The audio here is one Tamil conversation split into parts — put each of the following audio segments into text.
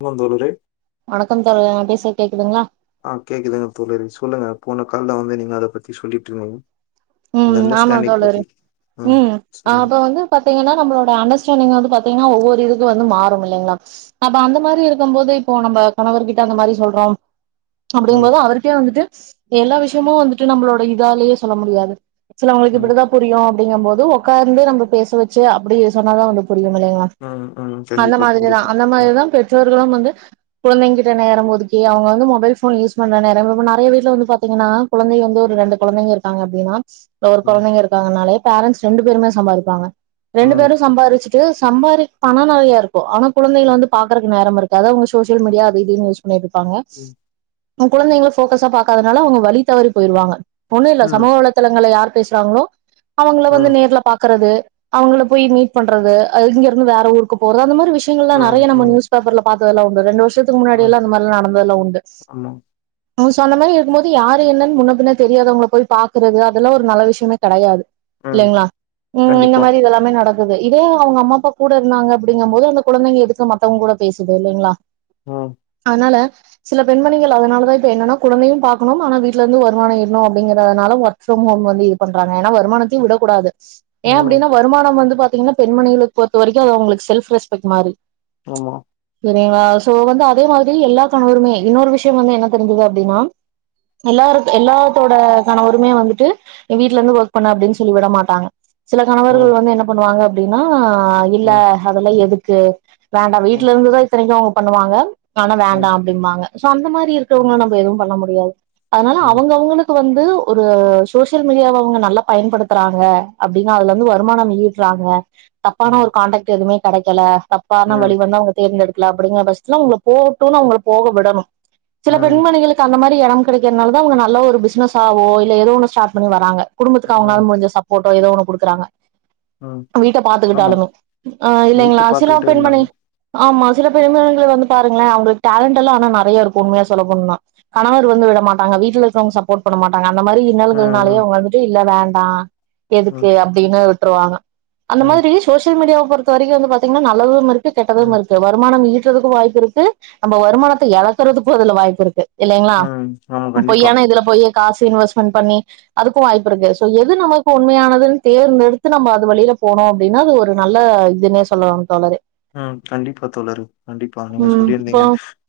[unintelligible] தோழரே வணக்கம் தோழரே நா பேசறது கேக்குதுங்ளா ஆ கேக்குதுங்க தோழரே சொல்லுங்க போன கால்ல வந்து நீங்க அத பத்தி சொல்லிட்ருந்தீங்க இந்த ம் ஆமா அண்டர்ஸ்டாண்டிங் தோழரே பத்தி ம் அப்ப வந்து பாத்தீங்னா நம்மளோட அண்டர்ஸ்டாண்டிங் வந்து பாத்தீங்னா ஒவ்வொரு இதுக்கு வந்து மாறும் இல்லைங்ளா அப்ப அந்த மாரி இருக்கம்போது இப்போ நம்ம கணவர்கிட்ட அந்த மாரி சொல்றோ அப்டிங்கு ம் போது அவருக்கே வந்துட்டு எல்லா விஷயமு வந்துட்டு நம்ளோட இதாலே சொல்ல முடியாது சிலவங்களுக்கு ம் இப்டிதா புரியு அப்டிங்கும் போது ஒட்காந்து நம்ம பேச வச்சு அப்டி சொன்னாதான் வந்துபு புரியுமில்லையா ம் ம் அந்த கண்டிப்பா மாதிரிதான் கண்டிப்பா அந்த ம் மாதிரிதான் பெற்றோர்களும் வந்து குழந்தைங்கிட்ட நேரம் ஒதுக்கி அவுங்க வந்து மொபைல் போன் யூஸ் பண்ற நேரம் நறைய வீட்டுல வந்து பாத்தீங்கன்னா குழந்தை வந்து ஒரு ரெண்டு குழந்தைங்க இருக்காங்க அப்டின்னா ஒரு ம் குழந்தைங்க இருக்காங்கனாலே பேரண்ட்ஸ் ரெண்டு பேருமே சம்பாரிப்பாங்க ரெண்டு ம் பேரும் சம்பாரிச்சு ட்டு சம்பாரிப் பணம் நறையா இருக்கும் ஆனா குழந்தைகள வந்து பாக்றகு நேரம் இருக்காது அவுங்க சு சோசியல் மீடியா அது இதும் யூஸ் பண்ணிட்ருப்பாங்க ம் குழந்தைங்களு ஃபொக்கஸா பாக்கதநால அவுங்க வழிதவரி பொய்ருவாங்க ஒண்ணும் இல்ல ம் சமுக வலத் ஹலோ யார் பேசுறாங்களோ அவுங்கள வந்து ம் நேர்ல பாக்குறது அவுங்கள போயி மீட் பண்றது அ இங்க இருந்து வேற ஊருக்கு போறது அந்த மாதிரி விஷ் ஷ்ங்களல ம் நறையா நம்ம ம் நியூஸ் பேப்பர்ல பாத் டொய்ல அவுங்க ரண்டு வர்ஷ் வர்சத்துக்கு ம் முன்னாடிஎல்லா அந்த மாரிலா நடந்ததெல்லா உண்டு ஆமா அவுங்க சொன்ன மாரி இருக்கும் போது யாருஎன்னன்னு முன்ன பின்ன தெரியாதவங்கல போய் பாக் க்கிறது அதெல்லா ஒரு நல்ல விஷயமே கெடயாது ம் இல்லைங்களா ஹும் இந்த கண்டிப்பா மாரி இதெல்லாமே நடக்கு தது இதோ அவுங்க அம்மா அப்பா கூட இருந்தாங்க அப்டிங்கும் போது அந்த குழந்தைங்க எதுக்கு மத்தவங்க கூட பேசுது இல்லைங்களா ஹம் அதனால சில பெண்மணிகள் அதனால தான் இப்ப என்னன்னா குழந்தையும் பாக்குணும் ஆனா வீட்டில இருந்து வருமானம் ஈட்ணும் அப்டிங்கறதனால ஒர்க் ஒர்க்ஃப்ரொ ஓம்வந்து இது பண்றாங்க ஏன்னா வருமானத்தையு விடகூடாது ஸ் ஏன் ம் அப்டின்னு வருமானம் வந்து பாத் பத்தீங்கன்னா பெண்மணிங்களுக்கு பொர்த்த வரைக்கு அது அவுங்களுக்கு செல்ஃப் ரெஸ்பெக்ட் மாறி ஆமா செரிங்களா சோ வந்து அதே மாதிரி எல்லா கணவருமே இன்னொரு விஷ்யோ வந்து என்ன தெரிஞ்சது அப்டின்னா எல்லாருக் எல்லாத்தோட கணவ மட்டுமே வந்துட்டு வீட்டுல இருந்து ஒர்க் பண்ணு அப்டின்னு சொல்லி விட மாட்டாங்க சில ம் கணவர்கள் வந்து என்ன பண்ணுவாங்க அப் அப்டினா ஹ இல்ல ம் ஹதெல்லா எதுக்கு க வேண்டாம் ம் வீட்டுல இருந்துதான் இத்தனைக்கு அவ் பண்ணுவாங்க அதுனால, ம் வேண்டாம் அப்டிம்பாங்க சோ அந்தமாரி சுத்தி இருக்கவங்க நம்ம எதுவும் பண்ண முடியாது அதனால ம் அவங்கவுங்களுக்கு வந்து இது ஒரு சோசியல் மீடியாவ அவுங்க நல்லா பயன்படுத்துறாங்க அப்டின்னா அதுல இருந்து வருமானம் ஈட்டுறாங்க தப்பான ம் ஒரு கான்டக்ட் எதுவுமே கெடைக்கல ம் ம் தப்பான வழி ம் வந்து அவுங்க தேர்ந்தெடுக்க அப்படிங்கற பட்சதல உங்க போகட்டும்ன்னு அவுங்கள போக விடணும் சில பெண்மணிகளுக்கு அந்த மாரி இடம் கிடைக்கிறதுனால தான் உங்களுக்கு நல்ல ஒரு பிசினஸ் ஆவோ எதோ ஒன்னு ஸ்டார்ட் பண்ணி வராங்க குடும்பத்து ம் அவுங்களால முடிஞ்ச சப்போர்ட் ஏதோ ஒன்னு குடுக்குறாங்க ம் வீட்ட ஆமா பாத்துக்கிட்டாலுமே அ வீட்ட இல்லைங்களா? சில பாத்துக்கிட்டே பெண்மணி இருந்தாங்க ஆமா சில பெ வந்து பாருங்கள அவுங்க டேலண்ட்ல்லாம் ஆனா நறைய இருக்கும் உண்மையா சொல்லண்ணும்னா கணவர் வந்து விட மாட்டாங்க வீட்டுல இருக்கவங்க சப்போர்ட் பண்ண மாட்டாங்க அந்த மாரி ம் இன்னல்கள்னாலே ம் அவுங்க வந்துட்டு இல்ல வேண்ட ஆ ம் எதுக்கு அப்டின்னு விட் விட்ருவாங்க அந்த ம் மாரி சோசியல் மீடியா பொறுத்த வரைக்கும் வந்து பாத்திங்கன்னா நல்லதும் இருக்கு கெட்டதும் ம் இருக்கு வருமானம் ஈட்டு க்கும் வாய்ப்பு இருக்கு நம்ம வருமானத்த இழக்குறதுக்கும் வாய்ப்பு இருக்கு இல்லைங்களா ம் ஆமா கண்டிப்பா பொய்யானா இதுல போய் காசு இன்வெஸ்ட்மெண்ட் பண்ணி அதுக்கும் வாய்ப்பு இருக்கு எது நமக்கு உண்மையானதுனு தேர்ந்தெடுத்து நம்ம அது வழியில போனோம் அப்டின்னா அது ஒரு நல்ல இதுனு சொல்லாம் தோழரே ம். கண்டிப்பா தோழரே. கண்டிப்பா நீங்க ம் இப்போ சொல்லியிருந்தீங்க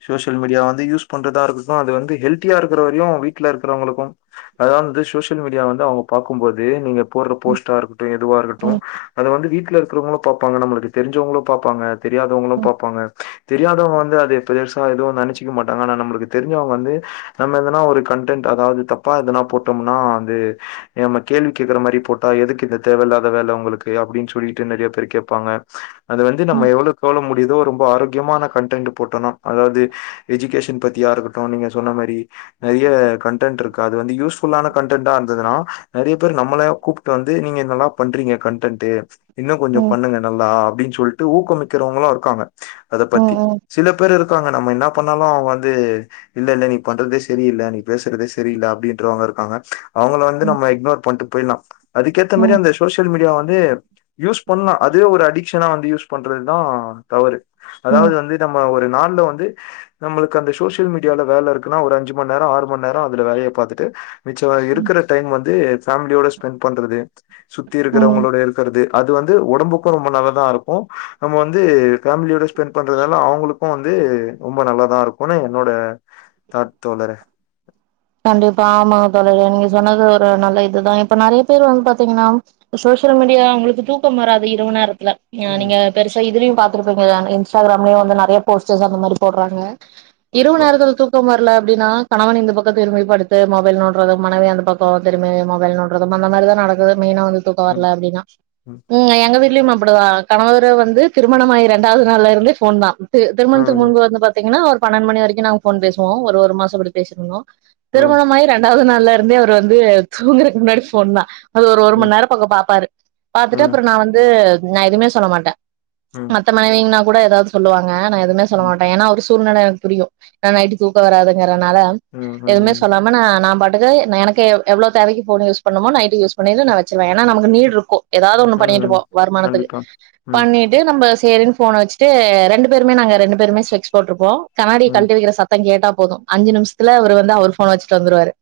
சோசியல் மீடியா வந்து யூஸ் பண்றதா இருக்கு அது வந்து ஹெல்தியா இருக்கிற வரையும் வீட்ல இருக்கிறவங்களுக்கும் அதந்து சோசியல் மீடியா வந்து அவுங்க பாக்கும்போது நீங்க போடுற போஸ்ட்டா இருக்கட்டும் எதுவா இருக்கட்டும் ம் அது வந்து வீட்ல இருக்க வங்களும் பாப்பாங்களும் நம்மளுக்கு தெரிஞ்சவங்களும் பாப்பாங்க தெரியாதவங்களும் பாப்பாங்க தெரியாதவங்க வந்து அது பெரிசா எதுவும் நனுச்சிக்க மாட்டாங்க ஆனா நம்மளுக்கு தெரிஞ்சவங்க வந்து நம்ம எதுனா ஒரு கன்டென்ட் அதாவது தப்பா எதுனா போட்டோம்னா வந்து நம்ம கேள்வி கேக்குற மாரி போட்டா எதுக்கு இந்த தேவையில்லாத வேல உங்களுக்கு அப்பிடின்னு சொல்லிட்டு நறைய பேர் கேப்பாங்க அது வந்து நம்ம ம் எவ்ளோவுக்கெவ்வளோ முடியுமோ ஏதோ ரொம்ப ஆரோக்கியமான கண்டன்ட் போட்டோ நம் அதாவது எஜுகேஷன் பத்தியா இருக்கட்டும் நீங்க சொன்ன மாரி நெறைய கன்டென்ட்ருக் க்கு அது வந்து யூஸ்ஃபுல்லான கண்டென்ட்டா இருந்ததுன்னா நெறைய பேர் நம்மளய கூப்ட்டு வந்து நீங்க நல்லா பண்றீங்க கண்டென்ட்டு இன்னும் கொஞ்சோ ம் பண்ணுங்க நல்லா அப்டின்னு சொல்ட்டு ஊக்கம் மிக்கறவங்களு இருக்காங்க அத பத்தி ம் சில பேர் இரு க்காங்க நம்ம என்ன பண்ணாலு அவங்க வந்து இல்ல இல்ல நீ பண்றதே செரியில்ல நீ பேசுறதே செரியில்ல அப்டின்றவங்க இருக்காங்க அவங்கள வந்து ம் ம் நம்ம இக்னோர் பண்ட்டு போயிலா அதுக்கேத்த மரி ம் அந்த சோஷியல் மீடியா வந் து யூஸ் பண்லா அதுவே ஒரு அடிக்ஷனா வந்து யூஸ் பண்றது தா தவறு ம் அதாவது வந்து நம்ம ஒரு நாள்ல வந்து நம்ளுக்கு அந்த சோஷியல் மீடியால வேல இருக்குனா ஒரு அஞ்சு மண் நேரொ ஆறு மண் நேரொ அதுல வேலைய பாத்துட்டு மிச்சம் இருக்குற டைம் வந்து ஃபமிலியோட ஸ்பெண்ட் பண்றது சுத்தி ம் இருக்றவங்களோட இருக்கறது அது வந்து ஒடம்புக்கு ரொம்ப நல்லதாருக் க்கு நம்ம வந்து ஃபமிலியோட ஸ்பெண்ட் பண்றதால அவங்களுக்கு வந்து ரொம்ப நல்லாதாருக்குனு என்னோட தாட் தோழரே கண்டிப்பா ஆமா தோழரே நீங்க சொன்னது ஒரு நல்ல இதுதா இப்ப நறைய பேர் வந்து பாத்தீங்னா சோஷியல் மீடியா உங்ளுக்கு தூக்கம் வராது இரவு நேரத் தில ம். நீங்க பெருசா இதுலயு பாத்துருப்பீங்க தானே இன்ஸ்டாகிராம்லயு வந்து நெறைய போஸ்டர்ஸ் அந்த மாரி போட்றாங்க இரவு கண்டிப்பா. நேரத்துல தூக்கம் வர ல எப்டினா கணவன் இந்த பக் திரும்பிப்படுத்து மொபைல் நோண்ட்றது மனைவி அந்த பக்கொ திரும்பி மொபைல் நோண்ட்றது அந்த மாரி தா நடக்குது மெய்னா வந்து தூக்கம் ம். வரல அப்டின்னா ம் எங்க வீட் லயு அப்டி தா கணவரு வந்து திருமணமாயி ரெண்டாவது நாள்லருந்தே ஃபோன் தா தி திருமணத்துக்கு ம். முன்பு வந்து பாத்தீங்கனா ஒரு பன்னெண் மணி வரைக்கு நாங்க ஃபோன் பேசுவோ ஒரு ஒரு மாசோ இப்டி பேசிட்ருந்தோ ம். திருமணமாயி ரெண்டாவது நாள் ல்லருந்தே அவர் வந்து தூங்குறக்கு முன்னாடி ஃபோன் தா அது ஒரு ம். ம். மண்நேரம் பக்கம் பாப்பாரு பாத்துட்டு ம். அப்ற நா வந்து நா எதுவுமே சொல்ல மாட்ட ம். மத்த மனைவிங்னா கூட எதாவது சொல்லுவாங்க நா எதுமே சொல்ல ம். மாட்ட ஏனா அவுரு சூழ்நிலை எனக்கு புரியும் ஏன்னா நைட்டு் தூக்க வராதுங்கறனால ம். எதுவுமே ம் சொல்லாம நா நான் பா எனக்கு எவ்வளவு தேவைக்கு போன் யூஸ் பண்ணமோ நைட் யூஸ் பண்ணி நான் வச்சுருவேன் ஏன்னா நமக்கு நீட் இருக்கும் ஏதாவது ஒண்ணு ம், பண்ணிட்டு ம். இருப்போம் வருமானத்துக்கு கண்டிப்பா. ம், பண்ணிட்டு நம்ம சரின்னு போன வச்சுட்டு ரெண்டு பேருமே நாங்க ரெண்டு பேருமே ஸ்பெக்ஸ் போட்டுருப்போம் கண்ணாடிய ம், கழட்டிவைக்கிற சத்தம் கேட்டா போதும் அஞ்சு நிமிசம் இல்ல அவரு வந்து அவர் போன வச்சுட்டு வந்துருவாரு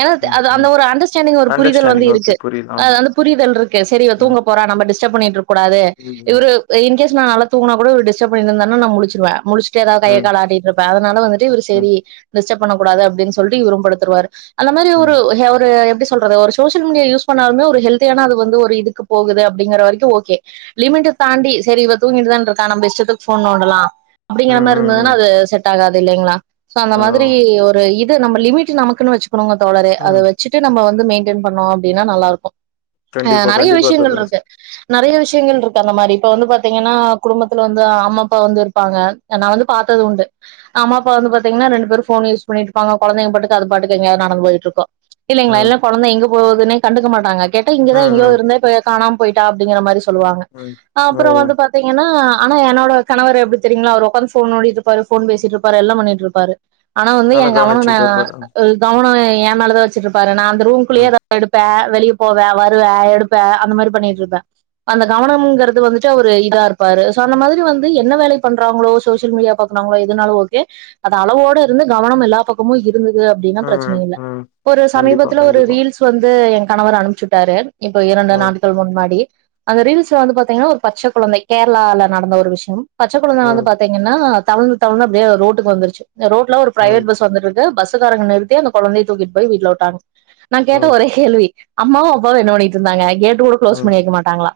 ஏன்னா ம், அந்த ம். ஒரு அண்டர்ஸ்டாண்டிங் ஒரு புரிதல் வந்து அண்டர்ஸ்டாண்டிங் ஓகே இருக்குது புரியுது. ஆமா. வந்து புரிதல் இருக்கு சரி ம், தூங்க போற நம்ம டி [unintelligible] பண்ணி இருப் கூடாது ம், ம், இவரு இன் கேஸ் நான் நல்லா தூங்குனா கூட இவரு டிஸ்டர்ப் பண்ணிருந்த நான் முழுச்சிருவேன் முழுச்சு ஏதாவது கைய ம், கால ஆட்டிட்டு இருப்பே அதனால வந்துட்டு இவரு ம், சரி பண்ணக்கூடாது அப்டின்னு சொல்ட்டு இவரும் படுத்துருவரு அந்த மாதிரி ம், ஒருஹ ஒரு எப்டி சொல்றது ஒரு சோசியல் மீடியா யூஸ் பண்ணாலுமே ஹெல்தியான அது வந்து ஒரு இதுக்கு போகுது அப்டிங்கற வரைக்கும் ஓகே லிமிட் தாண்டி சரி இவ தூங்கிதான் இருக்க நம்ம இஷ்டத்துக்கு போன் நோண்டலாம் ம், அப்டிங்கிற மாதிரி ம், இருந்ததுனா ம். அது செ ஆகாது இல்லைங்களா சோ அந்த ஆ, மாதிரி ஒரு இது நம்ம லிமிட் நமக்குன்னு வச்சுட்டு ங்க தோழரே அதை ம். வச்சுட்டு நம்ம வந்து வந்து மெயின்டயன் பண்ணோம் அப்டின்னா நல்லா இருக்கும் அ கண்டிப்பா, நறைய கண்டிப்பா விஷயங்கள் தோழர். இருக்கு நறைய விஷயங்கள் இருக்கு அந்த மாதிரி இப்ப வந்து பாத்தீங்கன்னா குடும்பத்துல வந்து அம்மா அப்பா வந்து இருப்பாங்க நான் வந்து பாத்தது உண்டு அம்மா அப்பா வந்து பாத்தீங்கன்னா ரெண்டு பேரும் போன்யூஸ் பண்ணிருப்பாங்க கொழந்தைங்க பாத்து அது பாத்து எங்காவது நடந்து போயிட்டு இருக்கும் இல்லைங்களா ம், இல்ல கொழந்த எங்க போதுனே கண்டுக்க மாட்டாங்க கேட்ட ம், இங்கதான் எங்கயோ ம், இருந்த கானாம போயிட்டா அப்டிங்க மாதி சொல்லுவாங்க ம். ஓ! அப்புறம் வந்து பாத்தீங்கன்னா ஆனா என்னோட கணவர் எப்டி தெரியுங்களா அவர் உக்காந்து போன் நோன்டிட்டு இருப்பாரு போன் பேசிட்டு இருப்பாரு எல்லாம் பண்ணிட்டுப்பாரு ஆனா வந்து நல்லா என் கவனம் ந கவனிச்சுட்டு இருப்பாரு. கவனம் ஏ மேலதான் வச்சிருப்பாரு நான் ரூம் குள்ளியே ம், தான் எடுப்பேன் வெளியே போவே வருவே எடுப்ப அந்த மாரி பண்ணிட்டு இருப்பே அந்த கவனம்குறது வந்துட்டு அவரு இதா இருப்பாரு சொ அந்த மாதிரி வந்து என்ன வேலை பண்றாங்களோ சோசியல் மீடியா பாக்குறாங்களோ எதுனாலு ஓகே அத அளவோட இருந்து கவனம் எல்லா பக்கமு இரு இருந்தது அப்டின்னா ம், ம், பிரச்சன இல்லை ம். ஒரு கண்டிப்பா, சமீபத்துல ஒரு கண்டிப்பா. ரீல்ஸ் வந்து எங் கணவர் அனுப்ச்சுட்டாரு இப்போ இரண்டு ம், நாட்கள் முன்னாடி அந்த ரீல்ஸ்ல வந்து பாத்தீங்கன்னா ஒரு பச்ச குழந்தை கேரளால நடந்த ஒரு விஷயம் பச்சக்கொழந்த வந்து ம், பாத்தீங்கன்னா தவழ் து வந்து அப்டியே ரோட்டுக்கு வந்துருச்சு ரோட் ல ஒரு பிரைவேட் ம், பஸ் வந்துட்றுக் கு பஸ்ஸுக்காரங்க நிறுத்தி அந்த கொழந்தைய தூக்கிட்டு போய் வீட்ல விட்டாங்க நா கேட்ட ம், ஒரே கேள்வி அம்மாவு அப்பாவு என்ன பண்ணிட்டு இருந்தாங்க கே ட்டு கூட குளோஸ் ம். பண்ணி வைக்க மாட்டாங்களா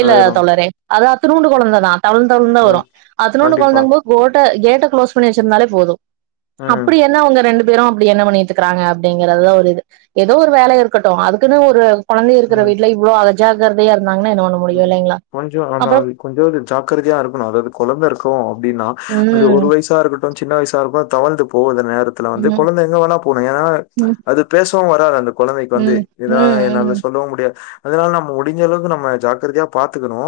இல்ல அதேதான். தொழரே அதா இந்துநூண்டு கொழந்ததா தவழ்ந்து தவழ்ந்து தா வரு ம். அதுநூண்டு கண்டிப்பா. குழந்தாங்க போது கோட்ட கே ட க்ளோஸ் பண்ணி வெச்சிருந்தாலே போது ம், அப்டி என்ன அவங்க ரெண்டு பேரு அப்டி என்ன பண்ணிட்டுறுக்குறாங்க அப்டிங்கறதா ஒரு இது ஏதோ ஒரு வேல இருக்கட்டு அதுக்குன்னு ஒரு கொழந்த இருக்குற ம். வீட்டுல இவ்ளோ அல ஜாக்றதையா இரு ம் கொஞ்சொ ஆனா அது கொஞ்சோண்டு ஜாக்கிரதையா இருக்கணு அதாவது கொழந்த இருக்கு அப்டின்னா அது ஒரு ம் வயசா இருக்கட் டு சின்ன வயசா இருக்கொ அது தவழ்ந்து போகுது நேரத்துல வந்து ம் கொழந்த எங்க வேணா போனு ஏன்னா ம் அது பேச் சவுவராது அந்த கொழந்தைக்கு வந்து ம் இததா ம் என்னால ம் சொல்லவு முடியாது அதனால நம்ம முடிஞ்ச அளவு நம்ம ஜா குறதையா பாத்துக்கணு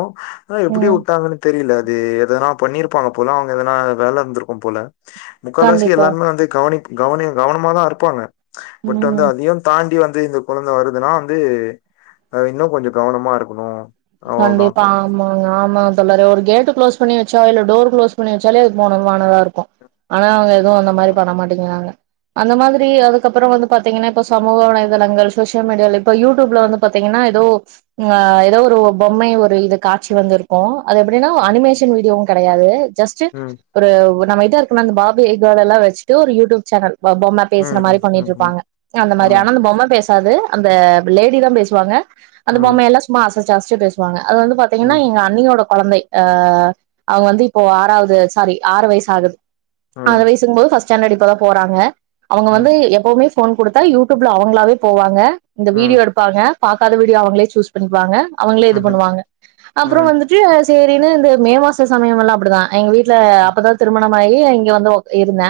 ஆ எப்டி ம் வுட்டாங்கன்னு தெரில இது எதனா பண்ணிருப்பாங்க போல அவங்க எதனா வேல இருந்திருக்கும் போல முக்கால்வாசி கண்டிப்பா எல்லாருமே வந்து கவனி கவனி கவனமாதா இருப்பாங்க பட் வந்து ம் அதையு தாண்டி வந் து இந்த கொழந்த வருதுன்னா வந்து அ இன்னு கொஞ்சொ கவனமா இருக்கணு கண்டிப்பா ஆமாங்க ஆமா தொல்லரொ ஒரு கேட்டு க்ளோஸ் பண்ணி வச்சா இல்ல டோர்க்ளோஸ் பன்னி வச்சாலே அது போனதுவானதா இருக்கு ஆனா அவ்ங்க தொ அந்த மாரி ப தோழி. பண்ணமாட்டேங்கிறாங்க அந்த மாதிரி அதுக்கப்புறோ வந்து பாத்தீங்கன்னா இப்ப சமூக வலைதளங்கள் சோசியல் மீடியால இப்ப யூடியூப்ல வந்து பாத்தீங்கன்னா ஏதோ ஆ ஏதோ ஒரு பொம்மைய ஒரு இது காட்சி வந்திருக்கு அது எப்டினா அனிமேஷன் வீடியோஉ கெடையாதெ ஜஸ்டு ம் ஒரு ஒர் நம்மக்கிட்ட இருக்குமே அந்த பார்பி கேள்ல்லா வச்சுட்டு ஒரு யூடியூப் சேனல் பொ பொம்ம பேசுற ம் ம் மாரி ம் பண்ணிட்டு ம் இருப்பாங்க அந்த மாரி ஆமா ஆனா அந்த பொம்ம பேசாது அந்த லேடி தா பேசுவாங்க அந்த ம் பொம்மயலா சும்மா அச னுரு சான்ஸ் ச்சுபேசுவாங்க அது வந்து பாத்தீங்கன்னா ம் எங்க அண்ணியோட கொழந்தை அஹ் அவ வந்து இப்போ ஆறாவது சாரி ஆறு வயசு ஆகுது ஆறா ம் வய்சுங்ம்போது ஃபஸ் ஜண்னர்ட்டு இப்பதா போறாங்க அவுங்க ம் வந்து எப்பவுமே போன் கொடுத்தா யூடியூப்ல அவுங்களாவே போவாங்க இந்த ம் வீடியோ எடுப்பாங்க பாக்காத வீடியோ அவுங்களே சூஸ் பண்ணிக்வாங்க அவுங்களே இது ம்ஹ்ம் பண்ணுவாங்க அப்புறோ ம் வந்துட்டு செரின்னு இந்த மே மாச சமயமேல்லா அப்டிதா எங்க வீட்டுல ம் அப்பதா திருமண மாயி இங்க வந்து உட் இருந்தே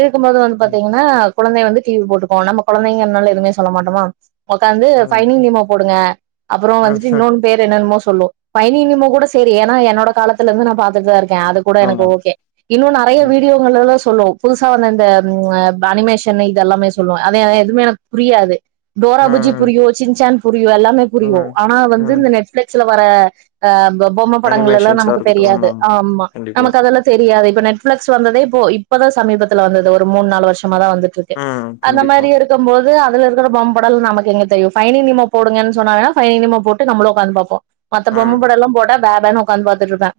இருக்கும்போது வந்து ம் ம் பாத்தீங்கன்னா குழந்தை வந்து டிவி போட்டுக்கோ நம்ம கொழந்தைங்கனால எதுவுமே சொல்ல மாட்டமா உடக்காந்து ம் ஃபைனிங் நிமோ போடுங்க அப்புறோ ஆமா ம் வந்துட் இன்னொன் பேர் என்னன்மோ சொ சொல்லு பயனினிமொ கூட செரி ஏன்னா என்னோட காலத்துலருந்து நா பாத்துட்டுதா இருக் அது கூட எனக்கு ஓகே இன்னு நெறைய வீடியோங்களல்லா சொ சொல்லுவோ புதுசா வந்த இந்த அனிமேஷன் இது எல்லாமே சொல்லுவா ஆனா அது எதுவுமே எனக் புரியாது டோராபுஜி ம் புரியு சின் ஜான் [unintelligible] எல்லாமே ம் புரியு ம் ஆ வந்து ம் இந்த நெட்ஃபிளக்ஸ் சில வர ஆ பொம்ம படங்கள் எல்லா அனிமேஷன்ஸா நமக்கு இருக்கட்டும் தெரியாது ஆமாமா ஆமா கண்டிப்பா நமக்கு அதெல்லா தெரியாது நெட்ஃப்ளக்ஸ் வந்ததே இப்ப இப்பதா சமீபத்துல வந்தது ஒரு மூன் நால் வர்ஷ நம்மதா வந்துட்ருக்கு ம் அந்த கண்டிப்பா மாரி இருக்கம் போது அ இதுலருக்குற பொம்படல்லா நமக்கெங்க தெரியு ஃபைனிங் நீமோ போடுங்கன் சொன்னா வேணா ஃபைனிங் போட்டு நம்ளு உக்காந்து பாப்போ மத்த பொம்ம ம் படல்லா போட்டா பே பேன்னு உக்காந்து பாத்து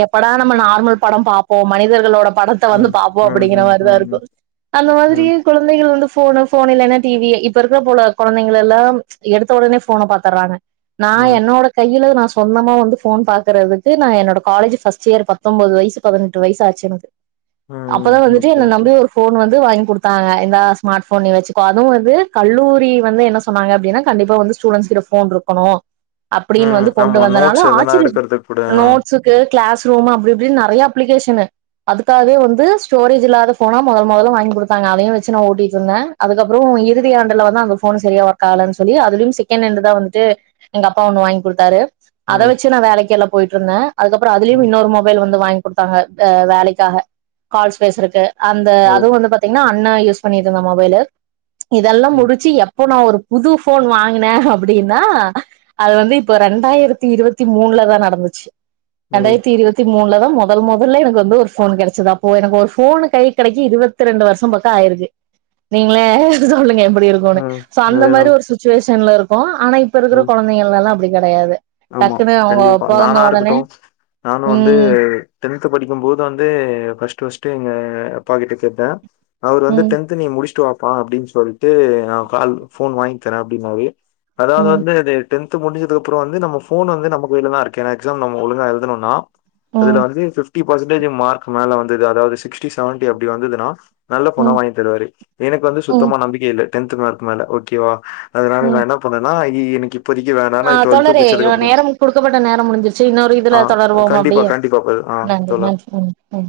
[unintelligible] எப்படா நம்ம நார்மல் படொ பாப்போ மனிதர்களோட படத்த வந்து ம் பாப்போ ம் அப்டிங்கிற ம் ம் மாரிதாருக்கு ம் அந்த ம் மாதிரியே கொழந்தைகள் வந் ஃபோனு ஃபோனு இல்லனா டிவி இப்பருக்குற போல கொழந்கலெல்லா எடுத்த ஒடனே ஃபோன பாத்துர்றாங்க நா ம் என்னோட [unintelligible] நா சொ சொந்தமா வந்து ஃபோன் பாக்குறதுக்கு நா என்னோட காலேஜ் ஃபஸ்ட் இயர் பத்தொம்பது வயசு பதினெட்டு வயசாச்சு எனக்கு ம் அப்பதா வந்துட்டு ஓகே என்ன ஓகே நம்பி ஒரு ஃபோன் வந்து வாங்கி குடுத் ஆ இந்தா ஸ்மார்ட் ஃபோன் நீ வச்சுக்கோ அதுவு ந்து ம் கல்லூரி வந்து என்ன சொ சொன்னாங்க அப்டீன்னா கண்டிப்பா வந்து ஸ்டூடண்ஸ் கிட்ட ஃபோன் ருக் க்கணு அப்டின் ம் வந்து கொண்டு ஆமா வந்தனால நோட்ஸ் எதனா ஆச்சரிய எடுக்கறதுக்கு கூட ஆ நோட்ஸுக்கு கிளாஸ் ரூம் அப்டி இப்டின் நறையா அப்ளிகேஷன்னு அதுக்காகவே வந்து ஸ்டோரேஜ் இல்லாத ஃபோனா மொத மொதல்ல வாங்கி குடுத்தாங்க அதையு வச்சு நா ஓட்டிட்ருந்தே அதுக்கப்ற இறுதி ஆண்டுல வந்து அந்த ஃபோன் சரியா ஒர்க் ஆகலன்னு சொல்லி அதுலயு செகண்ட் ஹேண்டு தா வந்துட்டு எங்க அப்பா ஒண்ணு வாங்கி குடுத்தாரு அத ம் வச்சு நா வேலைக்கில்ல போய்ட்ருந்த அதுக்கப்ற அதுலயு ம் இன்னொரு மொபைல் வந்து வாங் குடுத்தாங்க வேலைக்காக கால்ஸ் பேசுறக்கு அந்த ஓ அதுவு வந்து பாத்தீங்னா அண்ண யூஸ் பண்ணிட்ருந்த மொபைலு இதெல்லா ம் முடிச்சு எப்போ நா ஒரு புது ஃபோன் வாங்குன அப்டின்னா அது வந்து இப்ப ரெண்டாயிரத்தி இருவத்தி மூண்லதா நடந்துச்சு ம் ம் ரெண்டாயிரத்தி இருவத்தி மூண்ல தா முதல் முதல்ல எனக்கு வந்து ஒரு ஃபோன் கெடைச்சது அப்போ எனக்கு ஒரு ஃபோன் கைக் கெடைக்க இருவத்தி ரெண்டு வருஷம் பக்க ஆயிருக்கு நீங்களே சொல்லுங்க இப்ப இருக்கொணு சொ அந்த மாரி அதேதான் ஒரு சுச்சிவேஷ் ஷன்ல இருக்கோ ஆனா எ இப்பொ இருக்குற ம் கொழந்தைகள் எல்லா அப்டி கெடையாது ஆமா கண்டிப்பா நானா இருக்கட்டோ நானு வந்து ம் டென்த் படிக்கும் போது வந்து ஃபஸ்ட்டு ஃபஸ்ட் டு எங்க அப்பாகிட்ட கேட்டே அவர் வந்து ம் டென்த் நீ முடிட்ச்டு வாப் பா அப்டின்னு சொல்ட்டு நா கால் ஃபோன் வாங்கி தரே அப்டின்னாரு அதாவது ம் வந்து அது டென்த் முடிஞ்சதுக்கு அப்புறோ வந்து நம்ம ஃபோன் வந்து நம்ம கைல தா இருக்கு என்னா எக்சாம் நம்ம ஒழுங்கா எழுதணும்னா அதுல ம் வந்து ஃபிஃப்டி பர்சன்டேஜ் மார்க் மேல வந்தது அதாவது சிக்ஸ்டி செவன்டி அப்டி வந்ததுன்னா நல்ல ஃபோனா ம் வாங்கி தருவாரு எனக்கு வந்து ம் சுத்தமா நம்பிக்க இல்ல டென்த் மார்க் மேல ஓகே வா அதனால ம் நா என்ன பண்ணேன்னா இ இ எனக்கு இப்போதைக்கு வேனா ஆ நா டூவெல்த்து தோழரே முடிச்சதுக்கு அப் நேரம் குடுக்கப்பட்ட நேரம் முடிஞ்சிருச்சு இன்னொரு ஆ இதுல தொடர்வோம் கண்டிப்பா அப்டியே கண்டிப்பா ப- ஆ நன்றி தோழா நன்றி நன்றி நன்றி